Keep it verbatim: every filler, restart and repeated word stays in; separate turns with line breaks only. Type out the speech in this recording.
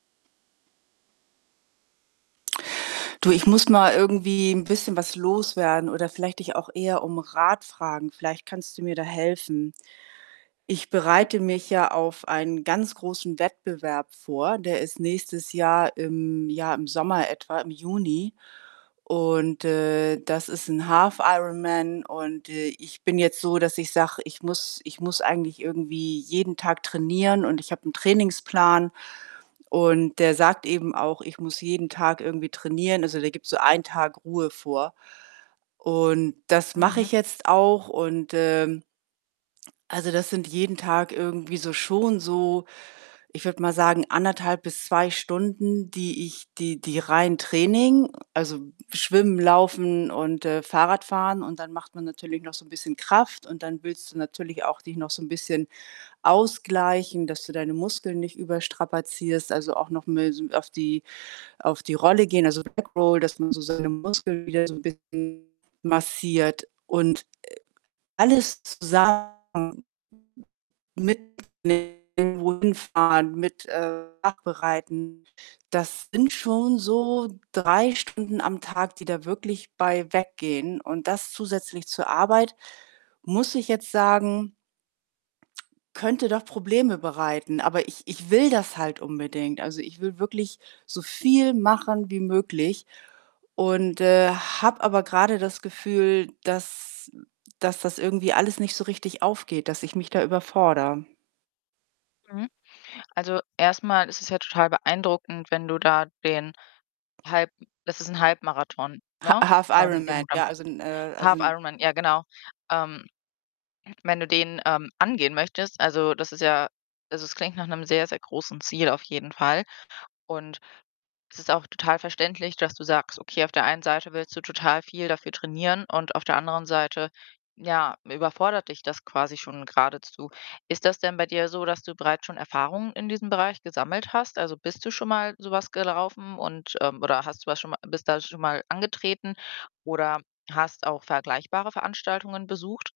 Du, ich muss mal irgendwie 'n bisschen was loswerden oder vielleicht dich auch eher um Rat fragen. Vielleicht kannst du mir da helfen. Ich
Mhm.
bereite mich ja auf einen ganz großen Wettbewerb vor, der ist nächstes Jahr im ja, im Sommer etwa, im Juni. Und, äh, das ist 'n Half-Ironman und, äh, ich bin jetzt so, dass ich sage: „Ich muss ich muss eigentlich irgendwie jeden Tag trainieren“ und ich habe 'n Trainingsplan und der sagt eben auch: „Ich muss jeden Tag irgendwie trainieren“, also, der gibt so einen Tag Ruhe vor. Und das mache
Mhm.
ich jetzt auch und, ähm also, das sind jeden Tag irgendwie so schon so, ich würde mal sagen, anderthalb bis zwei Stunden, die ich die die rein Training, also, schwimmen, laufen und, äh, fahrradfahren und dann macht man natürlich noch so 'n bisschen Kraft und dann willst du natürlich auch dich noch so 'n bisschen ausgleichen, dass du deine Muskeln nicht überstrapazierst, also, auch noch mal so auf die auf die Rolle gehen, also, Backroll, dass man so seine Muskeln wieder so 'n bisschen massiert. Und, äh, alles zusammen [unintelligible] mit dem wohin fahren, mit, äh, Nachbereiten, das sind schon so drei Stunden am Tag, die da wirklich bei weggehen und das zusätzlich zur Arbeit, muss ich jetzt sagen könnte doch Probleme bereiten, aber ich ich will das halt unbedingt. Also, ich will wirklich so viel machen wie möglich und, äh, habe aber grade das Gefühl, dass dass das irgendwie alles nicht so richtig aufgeht, dass ich mich da überfordere.
Mhm. Also, erst mal ist es ja total beeindruckend, wenn du da den Halb das ist 'n Halbmarathon,
Ha
ne, ähm, den
Half-Ironman,
du dann
ja, also, 'n äh, also, 'n
Half-Ironman, ja genau. Ähm, wenn du den, ähm, angehen möchtest, also, das ist ja also, es klingt nach 'nem sehr, sehr großen Ziel auf jeden Fall. Und es ist auch total verständlich, dass du sagst: „Okay, auf der einen Seite willst du total viel dafür trainieren und auf der anderen Seite, ja, überfordert dich das quasi schon geradezu.“ Ist das denn bei dir so, dass du bereits schon Erfahrungen in diesem Bereich gesammelt hast? Also, bist du schon mal so was gelaufen und, ähm oder hast du was schon mal bist da schon mal angetreten oder hast auch vergleichbare Veranstaltungen besucht?